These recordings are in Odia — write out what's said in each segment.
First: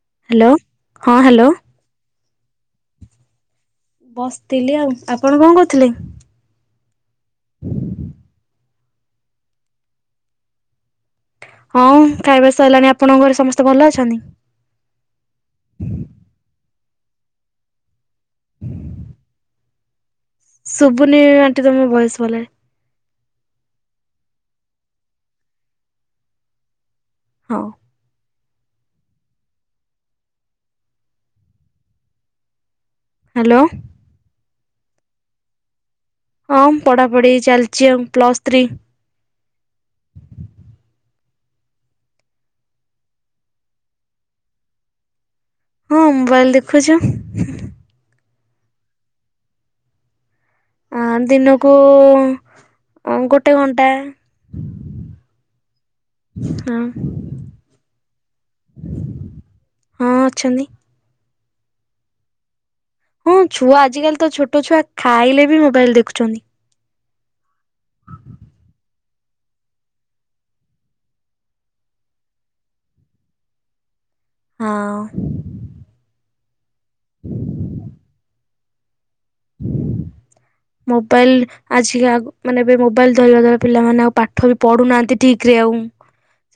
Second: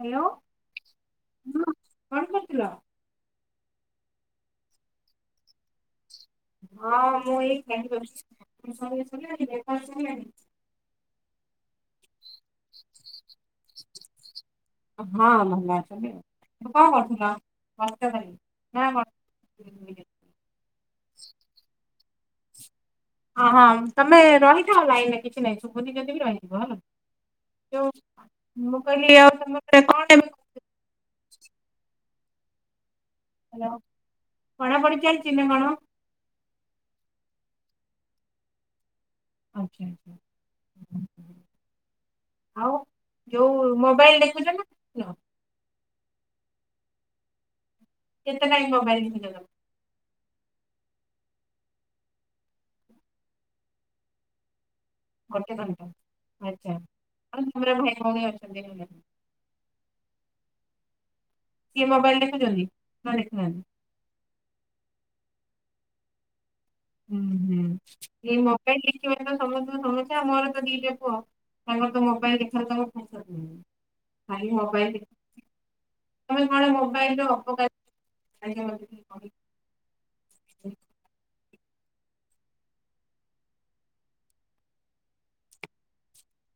ହାଲୋ ହ୍ୟାଲୋ ହଁ କଣ କରୁଥିଲ? ବସିଥିଲି ଆଉ ଆପଣ କଣ କହୁଥିଲେ? ହଁ ମୁଁ ଏଇ ଖାଇଛି ଆଲ ବିଲଣି [unintelligible] ହଁ ଖାଇବା ସରିଲାଣି ଆପଣଙ୍କ ଘରେ ସମସ୍ତେ ଭଲ ଅଛନ୍ତି। ହଁ ଭଲ ଅଛନ୍ତି। କଣ କରୁଥିଲ ମସ୍ତେ [unintelligible] ଶୁଭୁନି ଆଣ୍ଟି ତମ ଭଏସ୍ ଭଲ ଭାବେ। ହଁ ହଁ ତମେ ରହିଥାଅ ଲାଇନ ରେ କିଛି ନାଇଁ ସୁୁବୁନି ଯଦି ବି ରହିଥିବ ହେଲା। ହଉ। ଜଉ ମୁଁ କହିଲି ଆଉ ତମରେ କଣ ଏ? ହ୍ୟାଲୋ ହାଲୋ ପଢ଼ା ପଢ଼ି ଚାଲିଛି ନା କଣ? ହଁ ପଢା ପଢି ଚାଲିଛି ଆଉ ପ୍ଲଲ୍ ଥ୍ରୀ। ଆଜ୍ଞା ଆଜ୍ଞା ହୁଁ ହୁଁ। ଆଉ ଯୋଉ ମୋବାଇଲ ଦେଖୁଛ ନା? ଦେଖୁନ? ହଁ ମୋବାଇଲ ଦେଖୁଛୁ। ଏତେ ଟାଇ ମ ବାଇ? [unintelligible] ଆଁ ଦିନକୁ ଗୋଟେ ଘଣ୍ଟା। ଗୋଟେ ଘଣ୍ଟା ହଁ ଆଛା ଆ ତମର ଭାଇ ଭଉଣ ଅଛନ୍ତି? ହଁ ଅଛନ୍ତି। ସିଏ ମୋବାଇଲ ଦେଖୁଛନ୍ତି? ନା ହଁ ଦେଖୁନାହାନ୍ତି। ଛୁଆ ଆଜିକାଲି ତ ଛୋଟ ଛୁଆ ଖାଇଲେ ବି ମୋବାଇଲ ଦେଖୁଛନ୍ତି। ହୁଁ ହୁଁ ଏଇ ମୋବାଇଲ ଦେଖିବା ତ ସମସ୍ତଙ୍କ ସମସ୍ୟା ମୋର ତ ଦିଟା ପୁଅ ତାଙ୍କର ତ ମୋବାଇଲ ଦେଖାର ତାଙ୍କ ପେଟ ପୁରୁନି। ଖାଲି ମୋବାଇଲ ହଁ ଦେ ତମେ କଣ ମୋବାଇଲ ର ଅବକରିତା। ଧନ୍ୟ ମ [unintelligible] ମୋବାଇଲ ଆଜିକା ମାନେ ଏବେ ମୋବାଇଲ ଧରିବା ଦ୍ଵାରା ପିଲାମାନେ ଆଉ ପାଠବି ପଢୁନାହାନ୍ତି ଠିକରେ ଆଉ।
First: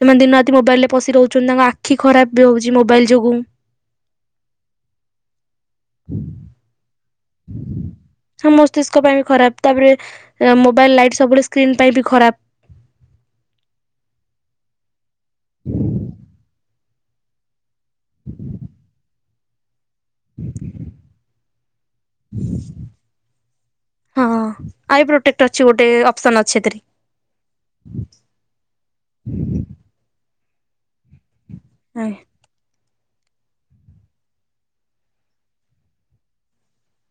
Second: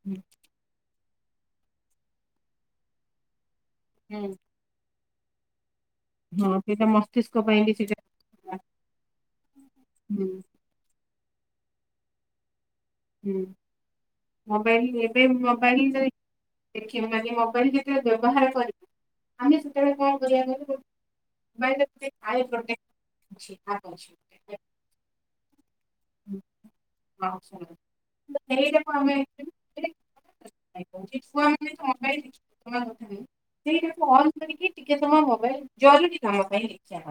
ସେମାନେ ଦିନ ରାତି ମୋବାଇଲ ରେ ପଶି ରହୁଛନ୍ତି ତାଙ୍କ ଆଖି ଖରାପ ବି ହଉଛି ମୋବାଇଲ ଯୋଗୁ। ହୁଁ। ହଁ ସେଇଟା ମସ୍ତିଷ୍କ ପାଇଁ ବି ସେଇଟା ହଁ ମସ୍ତିଷ୍କ ପାଇଁ ବି ଖରାପ ତାପରେ ହୁଁ ମୋବାଇଲ ଲାଇଟ ସବୁବେଳେ ସ୍କ୍ରିନ୍ ପାଇଁ ବି ଖରାପ। ହୁଁ ମୋବାଇଲ ଏବେ ମୋବାଇଲ ଯ ଦେଖିବ ମାନେ ମୋବାଇଲ ବ୍ୟବହାର କରିବା ଆମେ ସେତେବେଳେ କଣ ଛି [inaudible] ହଁ ଆଇ ପ୍ରୋଟେକ୍ଟ ଅଛି ଗୋଟେ ଅପ ହଁ। ମ [inaudible] ଆ୍। ହଁ। ସେଇଟାକୁ ଅନ୍ କରିକି ଟିକେ ସମୟ ମୋବାଇଲ ଜରୁରୀ କାମ ପାଇଁ ଇଚ୍ଛା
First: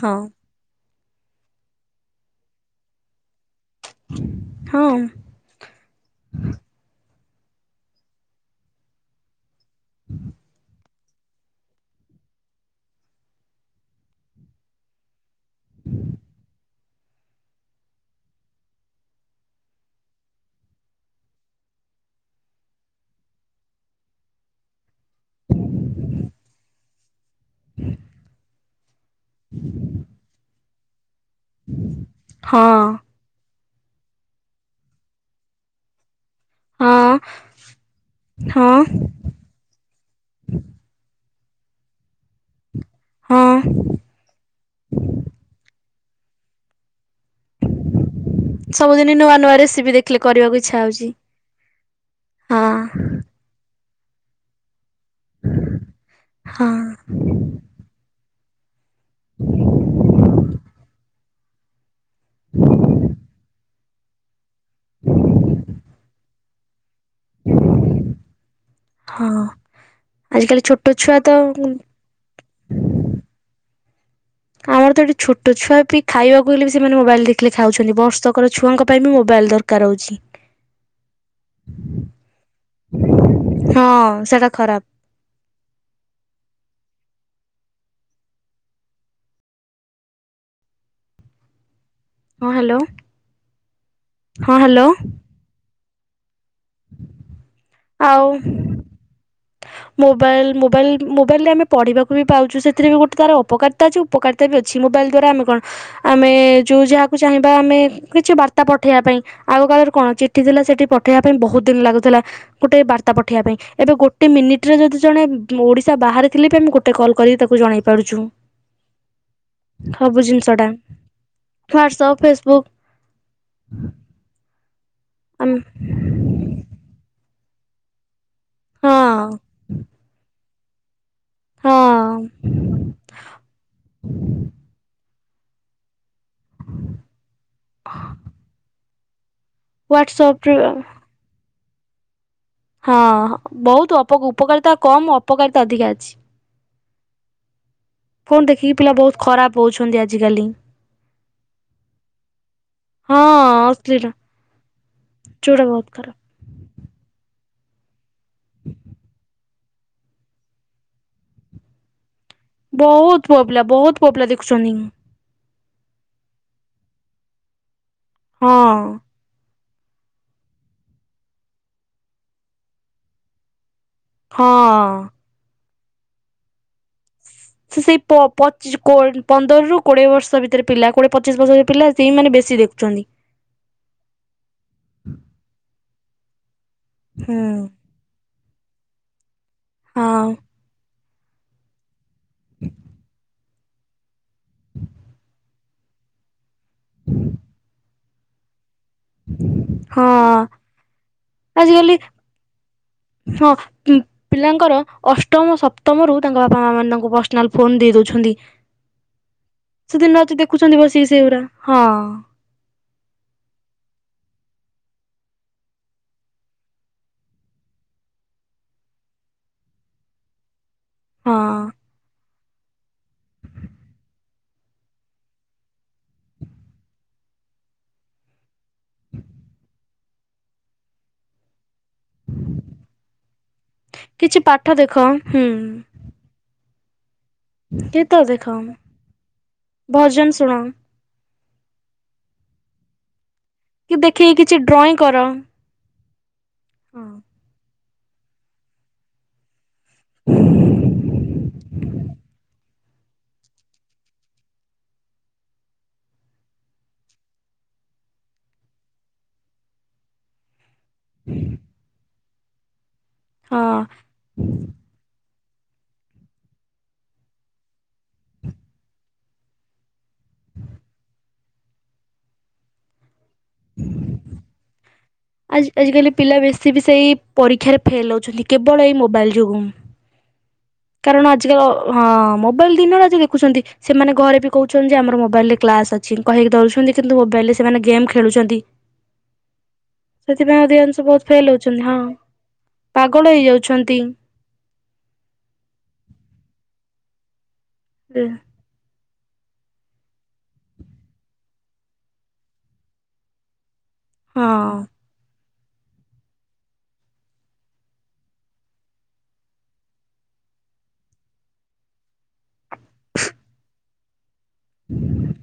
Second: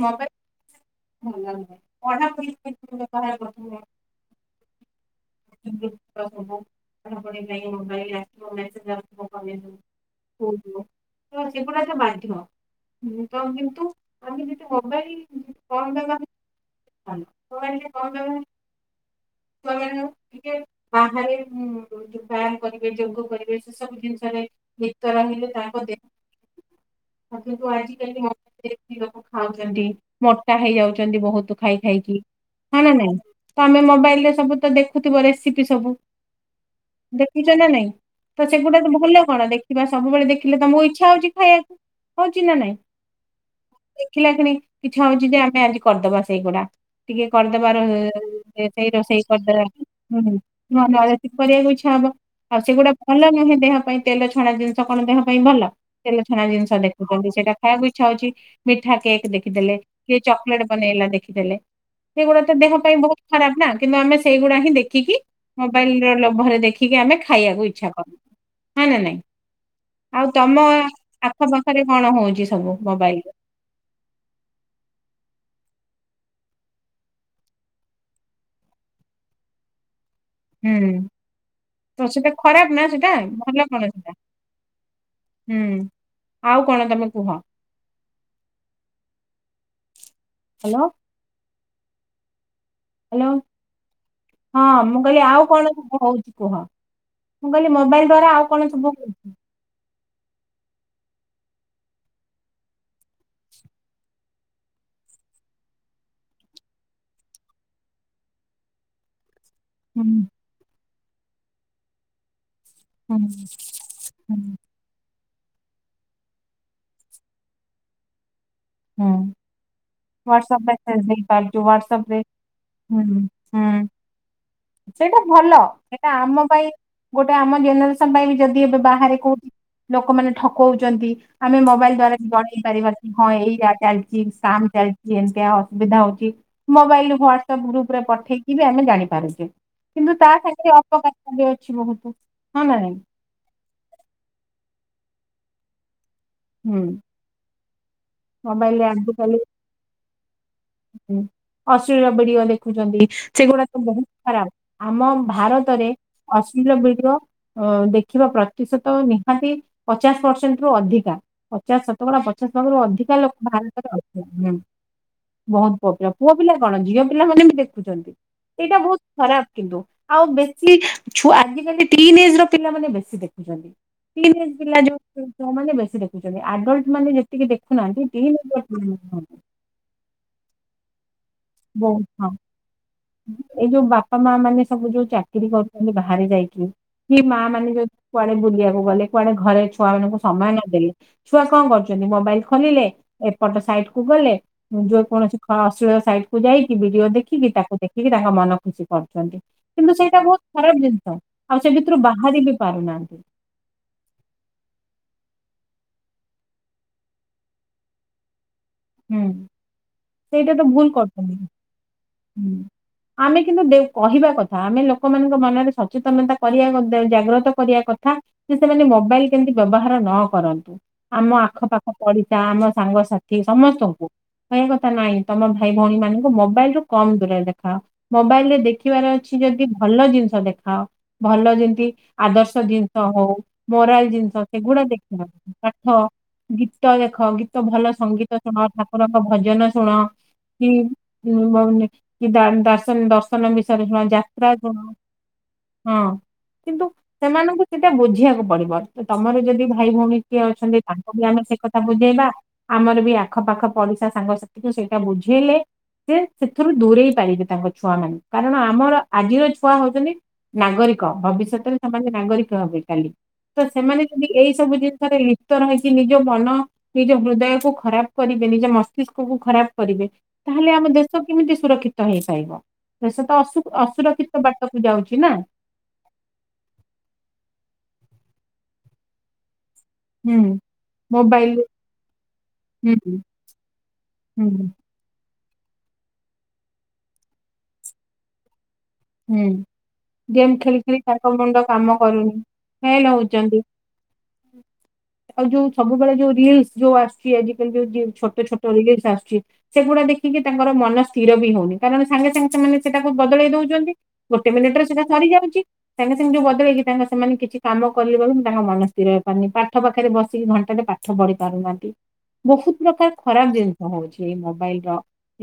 ହଁ ହଁ। ସବୁ ମୋବାଇଲେବୁ [unintelligible] ଓ ହୋ ତ ସେଗଡା ତ ବାଧିବ। ହୁଁ ତ କିନ୍ତୁ ଆମେ ଯଦି ମୋବାଇଲ କମ୍ ବବ ମୋବାଇଲ କମ୍ ବ୍ୟବହାର କରାଯାଉ। ଟିକେ ବାହାରେ ବ୍ୟାୟାମ କରିବେ ଯୋଗ କରିବେ ସେ ସବୁ ଜିନିଷରେ ଭିତରେ ରହିଲେ ତାଙ୍କ ଦେହ ଆ କିନ୍ତୁ ଆଜିିକାଲି ସେ କ୍ଷୀରକୁ ଖାଉଛନ୍ତି ମୋଟା ହେଇଯାଉଛନ୍ତି ବହୁତ ଖାଇ ଖାଇକି। ନା ହଁ। ନାଇଁ ତମେ ମୋବାଇଲ ରେ ସବୁ ତ ଦେଖୁଥିବ ରେସିପି ସବୁ? ହଁ ଦେଖୁଛ ନା ନାଇଁ ତ ହଁ ସେଗୁଡା ତ ଭଲ। କଣ ଦେଖିବା ସବୁବେଳେ ଦେଖିଲେ ତମ ଇଛା ହଉଛି ଖାଇବାକୁ ହଉଛି ନା ନାଇଁ? ହଁ। ଦେଖିଲା ଖିଣି ଇଛା ହଉଛି ଯେ ଆମେ ଆଜି କରିଦବା ସେଇଗୁଡା ଟିକେ କରିଦବାର ସିଏ ସେଇ ସବୁଦିନ ରୋଷେଇ ନୂଆ ନୂଆ କରଦେଲାଣି ରେସିପି ଦେଖିଲେ ହୁଁ ହୁଁ କରିବାକୁ ଇଚ୍ଛା ହଉଛି [inaudible] କରିବାକୁ ଇଛା ହବ ଆଉ ହଁ ସେଗୁଡା ଭଲ ନୁହେଁ ଦେହ ପାଇଁ ତେଲ ଛଣା ଜିନିଷ କଣ ଦେହ ପାଇଁ ଭଲ ତେଲ ଛଣା ହଁ ଜିନିଷ ଦେଖୁଛନ୍ତି ସେଇଟା ଖାଇବାକୁ ଇଚ୍ଛା ହଉଛି। ମିଠା କେକ୍ ଦେଖିଦେଲେ କିଏ ଚକୋଲେଟ ବନେଇଲା ଦେଖିଦେଲେ। ସେଇଗୁଡା ତ ଦେହ ପାଇଁ ବହୁତ ଖରାପ ନା କିନ୍ତୁ ଆମେ ସେଇଗୁଡା ହିଁ ଦେଖିକି ମୋବାଇଲରେ ଲୋଭରେ ଦେଖିକି ଆମେ ଖାଇଆକୁ ଇଚ୍ଛା କରୁ। ହଁ ନା ନାଇଁ ଆଉ ଆଜିକାଲି ତମ ଛୋଟ ଛୁଆ ତ ଆଖପାଖରେ କଣ ହଉଛି ସବୁ ମୋବାଇଲ? ଆମର ତ ଏଠି ଛୋଟ ଛୁଆ ବି ଖାଇବାକୁ ହେଲେ ବି ସେମାନେ ମୋବାଇଲ ଦେଖିଲେ ଖାଉଛନ୍ତି ବର୍ଷକର ଛୁଆଙ୍କ ପାଇଁ ବି ମୋବାଇଲ ଦର କାର ହଉଛି। ହୁଁ ତ ସେଟା ଖରାପ ନା ସେଟା ଭଲ କଣ ହଁ ସେଟା। ସେଇଟା ଖରାପ ହୁଁ ଆଉ କଣ ତମେ କୁହ? ହ୍ୟାଲୋ। ହଁ ହ୍ୟାଲୋ। ହ୍ୟାଲୋ ହଁ ମୁଁ କହିଲି ଆଉ କଣ ସବୁ ହଉଛି କୁହ? ମୁଁ କହିଲି ମୋବାଇଲ୍ ଦ୍ଵାରା ଆଉ କଣ ସବୁ ହଉଛି ମୋବାଇଲ ମୋବାଇଲ ମୋବାଇଲ ରେ ଆମେ ପଢିବାକୁ ବି ପାଉଛୁ ସେଥିରେ ବି ଗୋଟେ ତାର ଅପକାରିତା ଅଛି ଉପକାରତା ତା ବି ଅଛି ମୋବାଇଲ୍ ଦ୍ୱାରା ଆମେ କଣ, ଆମେ ଯୋଉ ଯାହାକୁ ଚାହିଁବା, ଆମେ କିଛି ବାର୍ତ୍ତା ପଠେଇବା ପାଇଁ। ଆଗ କାଳରେ ହୁଁ କଣ ଚିଠି ଥିଲା, ସେଠି ପଠେଇବା ପାଇଁ ବହୁତ ଦିନ ଲାଗୁଥିଲା ଗୋଟେ ବାର୍ତ୍ତା ହୁଁ ପଠେଇବା ପାଇଁ। ଏବେ ଗୋ ଟେ ହୁଁ ମିନିଟରେ ଯଦି ଜଣେ ଓଡିଶା ବାହାରେ ଥିଲେ ବି ଆମେ ଗୋଟେ କଲ୍ କରିକି ତାକୁ ଜଣେଇ ପାରୁଛୁ। ହୁଁ, ସବୁ ହ୍ୱାଟ୍ସସପ ଜିନିଷଟା ମେସେଜ ଦେଇପାରୁଛୁ, ହ୍ୱାଟ୍ସସପ ହ୍ୱାଟ୍ସଆପ୍ ରେ ଫେସବୁକ୍ ହୁଁ ହୁ। ସେଇଟା ହଁ ଭଲ ସେଇଟା ଆମ ପାଇଁ ଗୋଟେ ଆମ ଜେନେରେସନ ପାଇଁ ଯଦି ଏବେ ବାହାରେ କୋଉ ଲୋକମାନେ ଠକଉଛନ୍ତି। ଆମେ ହଁ ମୋବାଇଲ ଦ୍ଵାରା ଜଣେଇ ପାରିବା କି ହଁ ଏଇଟା ଚାଲିଛି ସ୍କାମ୍ ଚାଲିଛି। ଯେମତିଆ ଅସୁବିଧା ହଉଛି ମୋବାଇଲ ହ୍ୱାଟସଆପ୍ ଗ୍ରୁପ ରେ ପଠେଇକି ବି ଆମେ ଜାଣିପାରୁଛେ। କିନ୍ତୁ ତା ହ୍ୱାଟ୍ସଆପ୍ରେ ସାଙ୍ଗରେ ଅପକାରିତା ବି ଅଛି ବହୁତ। ନା ନାଇଁ ହଁ ବହୁତ ଅପ-ଉପକାରିତା କମ୍ ଅପକାରିତା ଅଧିକା ଅଛି। ହୁଁ, ଫୋନ୍ ଦେଖିକି ମୋବାଇଲରେ ପିଲା ବହୁତ ଆଜିକାଲି ଖରାପ ହଉଛନ୍ତି ଆଜିକାଲି। ହୁଁ, ଅଶ୍ଳୀଳ ଭିଡିଓ ଦେଖୁଛନ୍ତି, ହଁ ସେଗୁଡା ଅଶ୍ଳୀଳ ବହୁତ ଖରାପ ଆମ ଯୋଉଟା ବହୁତ ଭାରତରେ, ଖରାପ। ଅଶ୍ଲୀଳ ଭିଡିଓ, ଅ ଦେଖିବା ପ୍ରତିଶତ ନିହାତି ପଚାଶ ପରସେଣ୍ଟ ରୁ ଅଧିକା। ପଚାଶ ଶତକଡା ପଚାଶ ଭାଗରୁ ଅଧିକା ବହୁତ ଲୋକ ପୁଅ ପିଲା ଭାରତରେ ବହୁତ ପୁଅ ପିଲା ଅଧିକା ଦେଖୁଛନ୍ତି ବହୁତ। ପୁଅ ପିଲା, ପୁଅ ପିଲା କଣ ଝିଅ ପିଲାମାନେ ବି ଦେଖୁଛନ୍ତି। ହଁ ଏଇଟା ବହୁତ ଖରାପ। କିନ୍ତୁ ଆଉ ବେଶୀ ଛୁଆ-ଆଜିକାଲି ଟିନ ଏଜ ର ପିଲାମାନେ ବେଶୀ ଦେଖୁଛନ୍ତି। ଟିନ୍ ଏଜ ହଁ। ପିଲା ଯୋଉ ଛୁଆମାନେ ବେଶୀ ଦେଖୁଛନ୍ତି। ଏଡଲ୍ଟ ମାନେ ଯେତିକି ସେ-ସେଇ ଦେଖୁନାହାନ୍ତି ଟିନ୍ ଏଜ ର ପ-ପଚିଶ ପିଲାମାନେ କୋ-ପନ୍ଦରରୁ କୋଡିଏ ବର୍ଷ ଭିତରେ ପିଲା କୋଡିଏ ପଚିଶ ବର୍ଷ ପିଲା, ବହୁତ ହଁ ସେଇମାନେ ବେଶୀ ଦେଖୁଛନ୍ତି। ଏଇ ଯୋଉ ବାପା ମା ମାନେ ସବୁ ଯୋଉ ଚାକିରି କରୁଛନ୍ତି। ବାହାରେ ଯାଇକି ସେ ମା ହୁଁ। ମାନେ ଯୋଉ, କୁଆଡେ ବୁଲିବାକୁ ଗଲେ, କୁଆଡେ ଘରେ ହଁ ଛୁଆନଙ୍କୁ ସମୟ ନଦେଲେ ଛୁଆ କଣ କରୁ ମୋବାଇଲ ଖୋଲିଲେ, ଏପଟ ସାଇଟ କୁ ଗଲେ। ଯୋଉ କୌଣସି ଅଶ୍ଳୀଳ ସାଇଟ କୁ ଯାଇକି, ଭିଡିଓ ଦେଖିକି ତାକୁ ଦେଖିକି ତାଙ୍କ ମନ ଖୁସି ପଡେ। କିନ୍ତୁ ସେଇଟା ହଁ ବହୁତ ଖରାପ ଜିନିଷ, ଆଉ ସେ ଆଜିକାଲି ଭିତରୁ ବାହାରି ବି ପାରୁନାହାନ୍ତି। ହଁ, କି? ପିଲାଙ୍କର ଅଷ୍ଟମ ସପ୍ତମ ରୁ ତାଙ୍କ ବାପା ମା ମାନେ ତାଙ୍କୁ ପର୍ସନାଲ ଫୋନ ଦେଇ ଦଉଛନ୍ତି। ହୁଁ ସେ ଦିନ ରାତି ସେଇଟା ତ ଦେଖୁଛନ୍ତି ଭୁଲ ବସିକି ସେ କରୁଛନ୍ତି ଗୁଡ଼ା। ହଁ ହୁଁ। ଆମେ କିନ୍ତୁ [unintelligible] କହିବା କଥା ଆମେ ଲୋକମାନଙ୍କ ମନରେ ସଚେତନତା କରିବା ଗୋଟେ ଜାଗ୍ରତ। କରିବା କଥା, ଯେ ସେମାନେ ମୋବାଇଲ କେମତି ବ୍ୟବହାର ନ କରନ୍ତୁ। ଆମ ହଁ। ଆଖପାଖ ପଡିସା ଆମ ସାଙ୍ଗସାଥି ସମସ୍ତଙ୍କୁ। ସେଇ କଥା ନାଇଁ ତମ ଭାଇ ଭଉଣୀ ମାନଙ୍କୁ ମୋବାଇଲ ରୁ କମ୍ ଦୂରରେ ଦେଖାଅ। ମୋବାଇଲ ରେ ଦେଖିବାର ଅଛି ଯଦି ଭଲ ଜିନିଷ ଦେଖାଅ। ଭଲ ଯେଦି, ଆଦର୍ଶ ଜିନିଷ ହଉ, ମରାଲ କିଛି ଜିନିଷ ପାଠ ସେଗୁଡା ଦେଖ ଦେଖିବା। ହୁଁ ପାଠ, ଗୀତ ଦେଖ ଗୀତ ଭଲ ଗୀତ ସଙ୍ଗୀତ ଦେଖ ଶୁଣ ଠାକୁରଙ୍କ ଭଜନ ଶୁଣ। ଭଜନ ଶୁଣ କି କି ଦର୍ଶନ ଦର୍ଶନ ବିଷୟରେ କି ଶୁଣ ଦେଖିକି ଯାତ୍ରା କିଛି କଣ? ଡ୍ରଇଂ କର ହଁ ହଁ କିନ୍ତୁ ସେମାନଙ୍କୁ ସେଟା ବୁଝିବାକୁ ପଡିବ। ତମର ଯଦି, ଭାଇ ଭଉଣୀ କିଏ ଅଛନ୍ତି, ତାଙ୍କୁ ବି ଆମେ ସେ କଥା ବୁଝେଇବା। ଆମର ବି, ଆଖ ପାଖ ପଡିଶା ସାଙ୍ଗସାଥି ସେଇଟା ବୁଝେଇଲେ ସେ ସେଥିରୁ ଦୂରେଇ ପାରିବେ, ତାଙ୍କ ଛୁଆ ମାନେ କାରଣ ଆମର ଆଜିର ଛୁଆ ହଉଛନ୍ତି ନାଗରିକ ଭବିଷ୍ୟତରେ ସମମାନେ ନାଗରିକ ହବେ କାଲି, ତ ହଁ ସେମାନେ ଯଦି ଏଇ ସବୁ ଜିନିଷରେ [unintelligible] ରହିଛି ନିଜ ମନ ନିଜ ହୃଦୟକୁ ଖରାପ କରିବେ ନିଜ ମସ୍ତିଷ୍କକୁୁ ଖରାପ କରିବେ, ତାହେଲେ ଆମ ଦେଶ କେମିତି ସୁରକ୍ଷିତ ହେଇପାରିବ ସେ ତ ଅସୁରକ୍ଷିତ ବାଟକୁ ଯାଉଛି ନା। ଆଜି ଆଜିକାଲି ପିଲା ବେଶୀ ବି ସେଇ ପରୀକ୍ଷାରେ ଫେଲ୍ ହେଉଛନ୍ତି କେବଳ ଏଇ ମୋବାଇଲ୍ ଯୋଗୁଁଁ। ହୁଁ କାରଣ ଆଜିର ମୋବାଇଲରେ ହଁ ମୋବାଇଲ ହୁଁ ଦିନ ରାତି ଦେଖୁଛନ୍ତି ସେମାନେ ଘରେ ବି ହୁଁ କହୁଛନ୍ତି ଆମର ମୋବାଇଲ ରେ କ୍ଲାସ ଅଛି କହିକି ଦରୁଉଛନ୍ତି କିନ୍ତୁ ମୋବାଇଲ ରେ ସେମାନେ ଗେମ୍ ଖେଳୁଛନ୍ତି। ହୁଁ। ଗେମ୍ ସେଥିପାଇଁ ଖେଳି ଅଧିକାଂଶ ଖେଳି ବହୁତ ତାଙ୍କ ଫେଲ୍ ମୁଣ୍ଡ ହଉଛନ୍ତି କାମ ହଁ କରୁନି ଫେଲ୍ ପାଗଳ ହଉଛନ୍ତି। ହେଇଯାଉଛନ୍ତି ଆଉ ଯୋଉ ସବୁବେଳେ ଯୋଉ ରିଲସ ଯୋଉ ଆସୁଛି ଆଜିିକାଲି ଯୋଉ ହଁ ଛୋଟ ଛୋଟ [unintelligible] ସେଗୁଡା ଦେଖିକି ତାଙ୍କର ମନ ସ୍ଥିର ବି ହଉନି କାରଣ ସାଙ୍ଗେ ସାଙ୍ଗେ ସେମାନେ ସେଟାକୁ ବଦଳେଇ ଦଉଛନ୍ତି ଗୋଟେ ମିନିଟ ରେ ସେଟା ସରି ଯାଉଛି। ସାଙ୍ଗେ ସାଙ୍ଗେ ଯୋଉ ବଦଳେଇକି ତାଙ୍କେ ସେମାନେ କିଛି କାମ କଲେ ବେଳ ମୁଁ ତାଙ୍କ ମନ ସ୍ଥିର ହେଇପାରନି ପାଠ ପାଖରେ ବସିକି ଘଣ୍ଟାରେ ପା ଠ ବଢି ପାରୁନାହାନ୍ତି। ବହୁତ ପ୍ରକାର ଖରାପ ଜିନିଷ ହଉଛି ଏଇ ମୋବାଇଲ ର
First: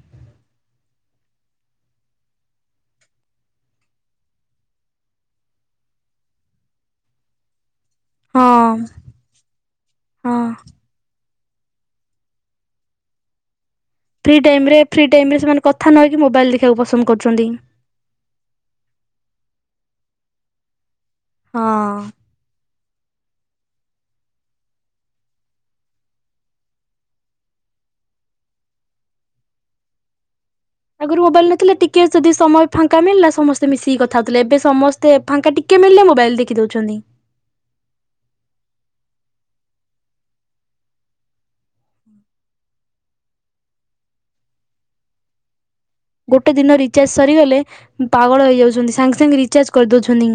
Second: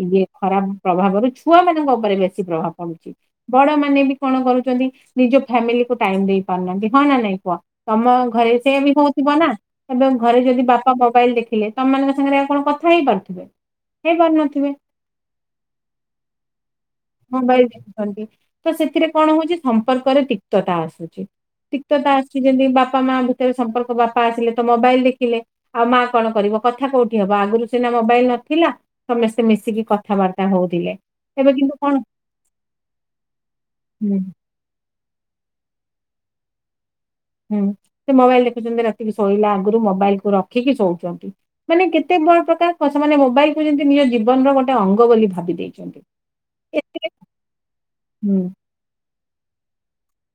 ଇଏ ଖରାପ ପ୍ରଭାବ ର ଛୁଆ ମାନଙ୍କ ଉପରେ ବେଶୀ ପ୍ରଭାବ ପଡୁଛି। ବଡ ମାନେ ବି କଣ କରୁଛନ୍ତି ନିଜ ଫ୍ୟାମିଲିକୁ ଟାଇମ ଦେଇ ପାରୁନାହାନ୍ତି ହଁ ନା ନାଇଁ କୁହ? ତମ ହଁ ଘରେ ସେ ବି ହଉଥିବ ନା ଏବେ ହଁ ଘରେ ଯଦି ବା ମୋବାଇଲ ଦେଖିଲେ ତମମାନଙ୍କ ସାଙ୍ଗରେ ଆଉ କଣ କଥା ହେଇ ପାରୁଥିବେ? ହେଇ ଫ୍ରି ପାରୁନଥିବେ। ଟାଇମରେ ଫ୍ରି ଟାଇମ ରେ ସେମାନେ କଥା ନହେକି ମୋବାଇଲ ଦେଖିବାକୁ ପସନ୍ଦ କରୁଛନ୍ତି। ମୋବାଇଲ ତ ସେଥିରେ କଣ ହଉଛି ସମ୍ପର୍କରେ ତିକ୍ତତା ଆସୁଛି ହଁ ତିକ୍ତତା ସେ ଯେମିତି ବାପା ମା ଭିତରେ ସମ୍ପର୍କ ବାପା ଆସିଲେ ତ ମୋବାଇଲ ଦେଖିଲେ ଆଉ ମା କଣ କରିବ କଥା କୋଉଠି ହବ ଆଗରୁ ସିନା ମୋବାଇଲ ନଥିଲା ସମସ୍ତେ ମିଶିକି କଥାବାର୍ତ୍ତା ହଉଛି ଆଗରୁ ମୋବାଇଲ ନଥିଲା ଟିକେ ଯଦି ସମୟ ଫାଙ୍କା ମିଳିଲା ସମସ୍ତେ ମିଶିକି ହୁଁ କଥା ହଉଥିଲେ ଏବେ ସମସ୍ତେ ଫାଙ୍କା ଟିକେ ମିଳିଲେ ମୋବାଇଲ ଦେଖିଦଉଛନ୍ତି। ହୁଁ ସେ ମୋବାଇଲ ଦେଖୁଛନ୍ତି ରାତିକ ଶୋଇଲା ଆଗରୁ ମୋବାଇଲ କୁ ରଖିକି ଶୋଉଛନ୍ତି। ମାନେ କେତେ ବଡ ପ୍ରକାର ସେମାନେ ମୋବାଇଲ କୁ ଯେମିତି ନିଜ ଜୀବନର ଗୋଟେ ଅଙ୍ଗ ବୋଲି ଭାବି ଦେଇଛନ୍ତି। ଗୋଟେ ଦିନ ଏତେ ରିଚାର୍ଜ ସରିଗଲେ ହୁଁ ପାଗଳ ହେଇଯାଉଛନ୍ତି। ସାଙ୍ଗେ ସାଙ୍ଗେ ରିଚାର୍ଜ କରିଦଉଛନ୍ତି।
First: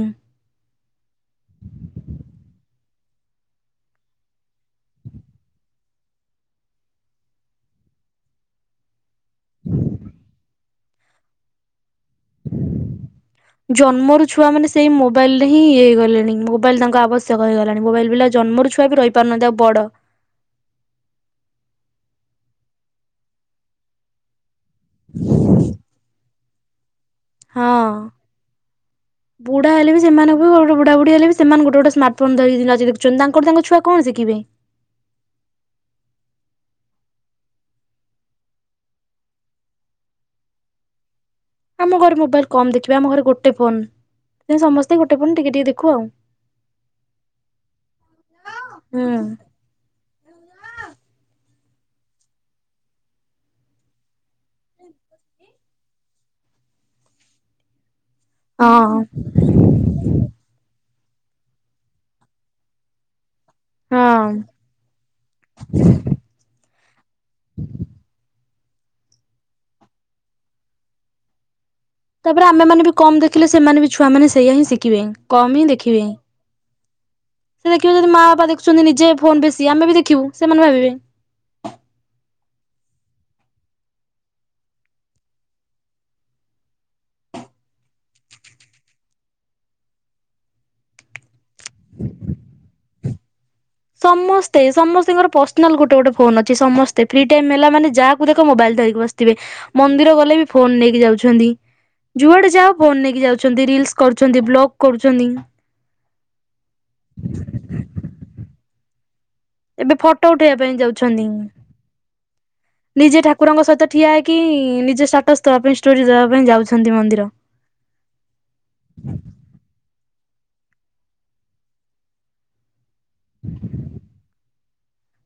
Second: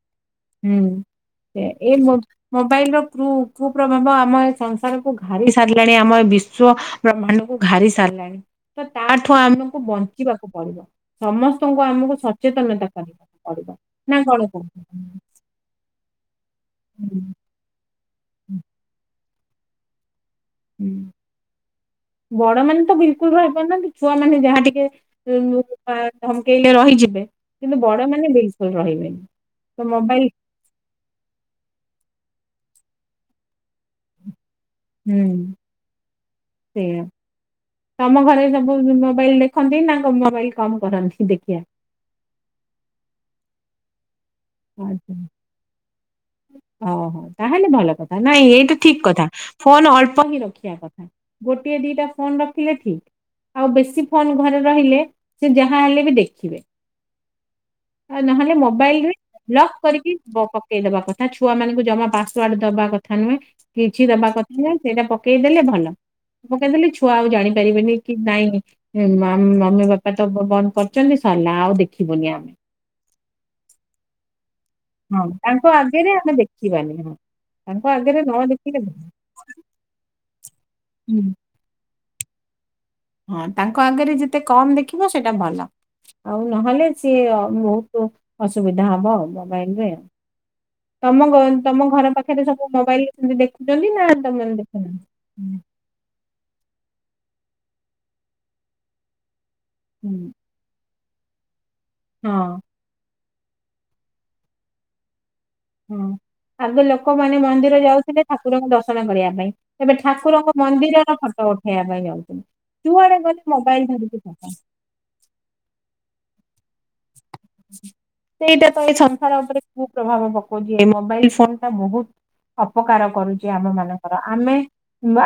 ହୁଁ ସେ ଏ ମୁ ମୋବାଇଲ ର କୁ କୁପ୍ରଭାବ ଆମ ଏ ସଂସାରକୁ ଘାରି ସାରିଲାଣି ଆମ ଏ ବିଶ୍ଵ ବ୍ରହ୍ଣଙ୍କୁ ଘାରି ସାରିଲାଣି। ତ ତାଠୁ ଆମକୁ ବଞ୍ଚିବାକୁ ପଡିବ ସମସ୍ତଙ୍କୁ ଆମକୁ ସଚେତନତା କରିବାକୁ ପଡିବ। ନା କଣ କୁହ? ହିଁଇଗଲେଣି ମୋବାଇଲ ତାଙ୍କ ଆବଶ୍ୟକ ହେଇଗଲାଣି। ମୋବାଇଲ ବିଲା ଜନ୍ମର ଛୁଆ ବି ରହିପାରୁନାହାନ୍ତି ଆଉ ବଡ। ହୁଁ ବଡ ମାନେ ତ ବିଲକୁଲ ରହିପାରୁନାହାନ୍ତି ଛୁଆ ମାନେ ଯାହା ଟିକେ ଟେ ଧମକେଇଲେ ରହିଯିବେ। ହଁ। କିନ୍ତୁ ବଡ ମାନେ ବିଲକୁଲ ରହିବେନି ବୁଢା ତ ହେଲେ ବି ମୋବାଇଲ ସେମାନଙ୍କୁ [unintelligible] ହେଲେ ବି ସେମାନେ ଗୋଟେ ଗୋଟ ସ୍ମାର୍ଟଫୋନ ଧରିଖୁଛନ୍ତି ତାଙ୍କର ତା ଛୁଆ କଣ ଶିଖିବେ। ହୁଁ ସେଇଆ। ତମ ଘରେ ସବୁ ମୋବାଇଲ ଦେଖନ୍ତି ନା ମୋବାଇଲ କମ କରନ୍ତି ଦେଖିବା? ଆମ ଘରେ ମୋବାଇଲ କମ ଦେଖିବା ଆମ ଘରେ ଗୋଟେ ଫୋନ। ସମସ୍ତେ ଗୋଟେ ଫୋନ ଟିକେ ଟିକେ ଦେଖୁ ଆଉ। ଓହୋ ତାହେଲେ ଭଲ କଥା ନାଇଁ ଏଇଟା ଠିକ ହୁଁ କଥା ଫୋନ ଅଳ୍ପ ହିଁ ରଖିବା କଥା। ଗୋଟିଏ ଦିଟା ଫୋନ ରଖିଲେ ଠିକ। ଆଉ ବେଶୀ ଫୋନ୍ ଘରେ ରହିଲେ ସେ ଯାହା ହେଲେ ବି ଦେଖିବେ। ଆ ନହେଲେ ହଁ ମୋବାଇଲ ରେ ଲକ୍ କରିକି ପ-ପକେଇଦବା କଥା, ଛୁଆ ମାନଙ୍କୁ ଜମା ପାସୱାର୍ଡ ଦବା କଥା ନୁହେଁ। କିଛି ଦବା ହଁ। କଥା ନାଇ ସେଇଟା ପକେଇଦେଲେ ଭଲ। ପକେଇଦେଲେ ଛୁଆ ଆଉ ଜାଣିପାରିବେନି କି ନାଇଁ ହୁ ମାମ-ମମି ବାପା ତ ବନ୍ଦ କରୁଛନ୍ତି ସରିଲା ଆଉ ଦେଖ ତାପରେ ଆମେମାନେ ବି କମ ଦେଖିଲେ ସେମାନେ ବି ଛୁଆମାନେ ସେଇଆ ହିଁ ଶିଖିବେ, କମ ହିଁ ଦେଖିବେ। ଥିବାନି ହଁ। ସେ ତାଙ୍କ ଦେଖିବେ ଯଦି ଆଗରେ ମା ନ ବାପା ଦେଖିଲେ ଦେଖୁଛନ୍ତି ଭଲ। ନିଜେ ଫୋନ ବେଶି ଆମେ ବି ଦେଖିବୁ ସେମାନେ ଭାବିବେ। ହୁଁ ହଁ ତାଙ୍କ ଆଗରେ ଯେତେ କମ ଦେଖିବ ସେଇଟା ଭଲ। ଆଉ ନହେଲେ ସିଏ ବହୁତ ଅସୁବିଧା ହବ ମୋବାଇଲରେ। ତମ ଗ ତମ ଘର ପାଖରେ ସବୁ ମୋବାଇଲ ସେତି ଦେଖିଛନ୍ତିି। ସମସ୍ତେ ସମସ୍ତଙ୍କର ପର୍ସନାଲ ଗୋଟେ ଗୋଟେ ଫୋନ ଅଛି ସମସ୍ତେ ଫ୍ରି ଟାଇମ ହେଲା ମାନେ ଯାହାକୁ ଦେଖ ମୋବାଇଲ ଧରିକି ବସିଥିବେ। ମନ୍ଦିର ହୁଁ, ଗଲେ ବି ଫୋନ ନେଇକି ଯାଉଛନ୍ତି। ଯୁଆଡେ ହଁ ଯାଅ ଫୋନ ନେଇକି ଯାଉଛନ୍ତି ରିଲସ କରୁଛନ୍ତି, ବ୍ଲଗ କରୁଛନ୍ତି ହଁ ଆଗ ଲୋକମାନେ ମନ୍ଦିର ଯାଉଥିଲେ ଠାକୁରଙ୍କ ଦର୍ଶନ କରିବା ପାଇଁ ଏବେ ଫଟୋ ଉଠେଇବା ଠାକୁରଙ୍କ ପାଇଁ ମନ୍ଦିରର ଯାଉଛନ୍ତି। ଫଟୋ ଉଠେଇବା ପାଇଁ ଯାଉଛନ୍ତି। ଯୁଆଡେ ନିଜେ ଗଲେ ଠାକୁରଙ୍କ ମୋବାଇଲ ସହିତ ଠିଆ ଧରିକି ହେଇକି ଫଟୋ। ନିଜେ ଷ୍ଟାଟସ ଦେବା ପାଇଁ ଷ୍ଟୋରି ଦେବା ପାଇଁ ଯାଉଛନ୍ତି ମନ୍ଦିର। ସେଇଟା ତ ଏଇ ସଂସାର ଉପରେ କୁ ପ୍ରଭାବ ପକଉଛି ଏଇ ମୋବାଇଲ ଫୋନ୍ ଟା ବହୁତ ଅପକାର କରୁଛି ଆମ ମାନଙ୍କର ଆମେ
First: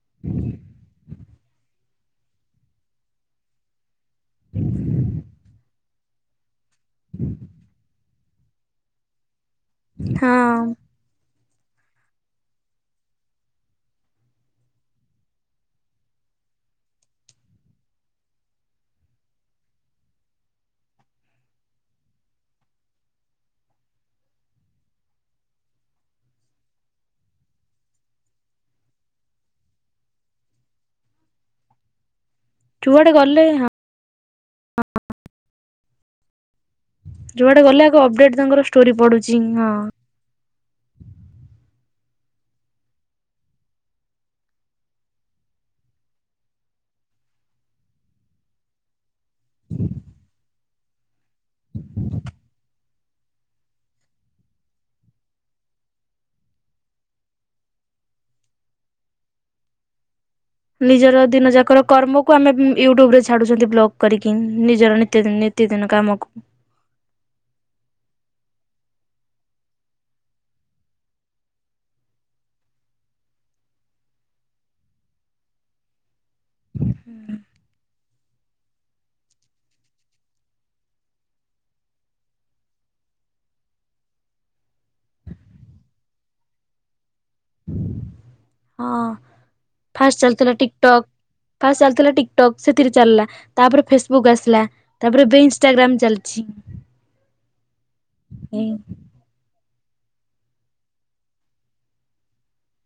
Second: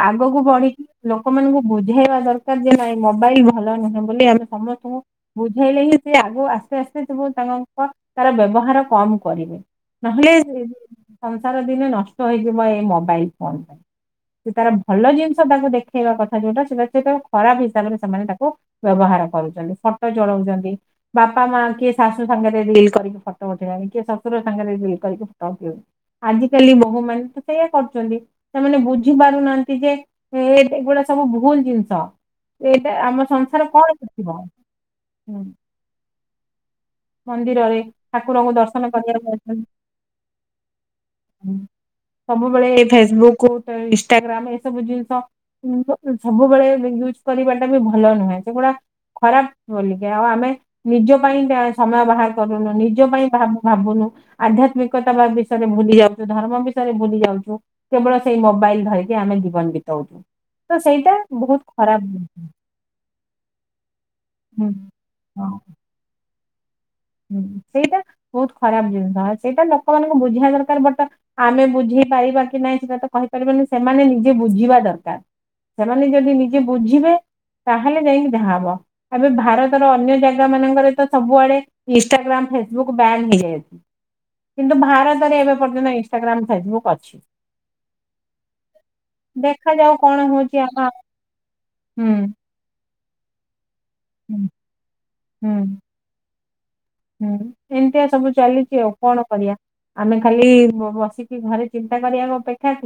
ଆଗକୁ ବଢିକି ଲୋକମାନଙ୍କୁ ବୁଝେଇବା ଦରକାର ଯେ ନାଇଁ ମୋବାଇଲ ଭଲ ନୁହେଁ ବୋଲି ଆମେ ସମସ୍ତଙ୍କୁ ବୁଝେଇଲେ ହିଁ ସେ ଆଗ ଆସ ଆସ୍ତେ ଆସ୍ତେ ସବୁ ତାଙ୍କ ଙ୍କ ତାର ବ୍ୟବହାର କମ କରିବେ, ହଁ ନହେଲେ ସଂସାର ଦିନେ ନଷ୍ଟ ହେଇଯିବ ଏଇ ମୋବାଇଲ ଫୋନ ପାଇଁ। ସେ ତାର ଭଲ ଜିନିଷ ତାକୁ ଦେଖେଇବା କଥା ଯୋଉଟା ସେଇଟା ସେଟ ଖରାପ ହିସାବରେ ସେମାନେ ତାକୁ ବ୍ୟବହାର କରୁଛନ୍ତି। ଫଟୋ ଚଳଉଛନ୍ତି ବାପା, ମା କିଏ ଶାଶୁ ସାଙ୍ଗରେ ରିଲ କରିକି ଫଟୋ ଉଠେଇଲାଣି କିଏ ଶଶୁର ସାଙ୍ଗରେ ରିଲ କରିକି ଫଟୋ ଉଠେଇଲାଣି। ଆଜିକାଲି ବୋହୂମାନେ ତ ସେଇଆ କରୁଛନ୍ତି, ସେମାନେ ବୁଝି ପାରୁନାହାନ୍ତି ଯେ ଇଏ ଏଗୁଡା ସବୁ ଭୁଲ ଜିନିଷ। ଏଇଟା ଯୁଆଡେ ଆମ ଗଲେ ହଁ ସଂସାର କଣ ଶିଖିବ। ହୁଁ ଯୁଆଡେ ମନ୍ଦିରରେ ଗଲେ ଆଗ ଅପଡେଟ ଠାକୁରଙ୍କୁ ତାଙ୍କର ଦର୍ଶନ ଷ୍ଟୋରି କରିବାକୁ ପଡୁଛି ହଁ। ଯାଉଛନ୍ତି। ସବୁବେଳେ ଫେସବୁକ୍, ଇନଷ୍ଟାଗ୍ରାମ ଏସବୁ ଜିନିଷ ସବୁବେଳେ ବି ୟୁଜ କରିବାଟା ବି ଭଲ ନୁହେଁ। ସେଗୁଡା ଖରାପ ବୋଲିକା ଆଉ ଆମେ ନିଜ ପାଇଁକା ସମୟ ବାହାର କରୁନୁ ନିଜ ପାଇଁ ଭା-ଭାବୁନୁ ଆଧ୍ୟାତ୍ମିକତା ବା ବିଷୟରେ ଭୁଲି ଯାଉଛୁ ଧର୍ମ ବିଷୟରେ ଭୁଲି ଯାଉଛୁ। କେବଳ ସେଇ ମୋବାଇଲ ଧରିକି ଆମେ ଜୀବନ ବିତଉଛୁ। ତ ସେଇଟା ନିଜର ଦିନ ବହୁତ ଯାକର ଖରାପ କର୍ମକୁ ଆମେ ମ୍ ୟୁଟ୍ୟୁବରେ ଛାଡୁଛନ୍ତି ବ୍ଲଗ କରିକି ହୁଁ ନିଜର ନିତ୍ୟଦିନ ହଁ। ନି ତି ଦିନ କାମକୁ। ହୁଁ ସେଇଟା ବହୁତ ଖରାପ ଜିନିଷ, ସେଇଟା ଲୋକମାନଙ୍କୁ ବୁଝିବା ଦରକାର ବଟ ଆମେ ବୁଝେଇ ପାରିବା କି ନାଇଁ ସେଟା ତ କହିପାରିବନି ସେମାନେ ନିଜେ ବୁଝିବା ଦରକାର। ସେମାନେ ଯଦି ନିଜେ ବୁଝିବେ, ତାହେଲେ ଯାଇକି ଯାହା ହବ। ଏବେ ଭାରତର ଅନ୍ୟ ଜାଗା ମାନଙ୍କରେ ତ ସବୁଆଡେ ଇନଷ୍ଟାଗ୍ରାମ, ଫେସବୁକ୍ ବ୍ୟାନ୍ ହେଇଯାଇଛି। କିନ୍ତୁ ଭାରତରେ ଏବେ ପର୍ଯ୍ୟନ୍ତ ଇନଷ୍ଟାଗ୍ରାମ, ଫେସବୁକ୍ ଅଛି। ହଁ ଦେଖାଯାଉ ଫାଷ୍ଟ କଣ ଚାଲିଥିଲା ହଉଛି ଆମ ଟିକଟକ୍ ଫାଷ୍ଟ ହୁଁ ଚାଲିଥିଲା ଟିକଟକ୍ ସେଥିରେ ଚାଲିଲା ତାପରେ ଫେସବୁକ୍ ହୁଁ ଆସିଲା ତାପରେ ଏବେ ହୁଁ ଇନସଟାଗ୍ରାମ ଚାଲିଛି। ହୁଁ ଏମତିଆ ସବୁ ଚାଲିଛି ଆଉ କଣ କରିବା ଆମେ ଖାଲି ବସିକି ଘରେ ଚିନ୍ତା କରିବା ଅପେକ୍ଷା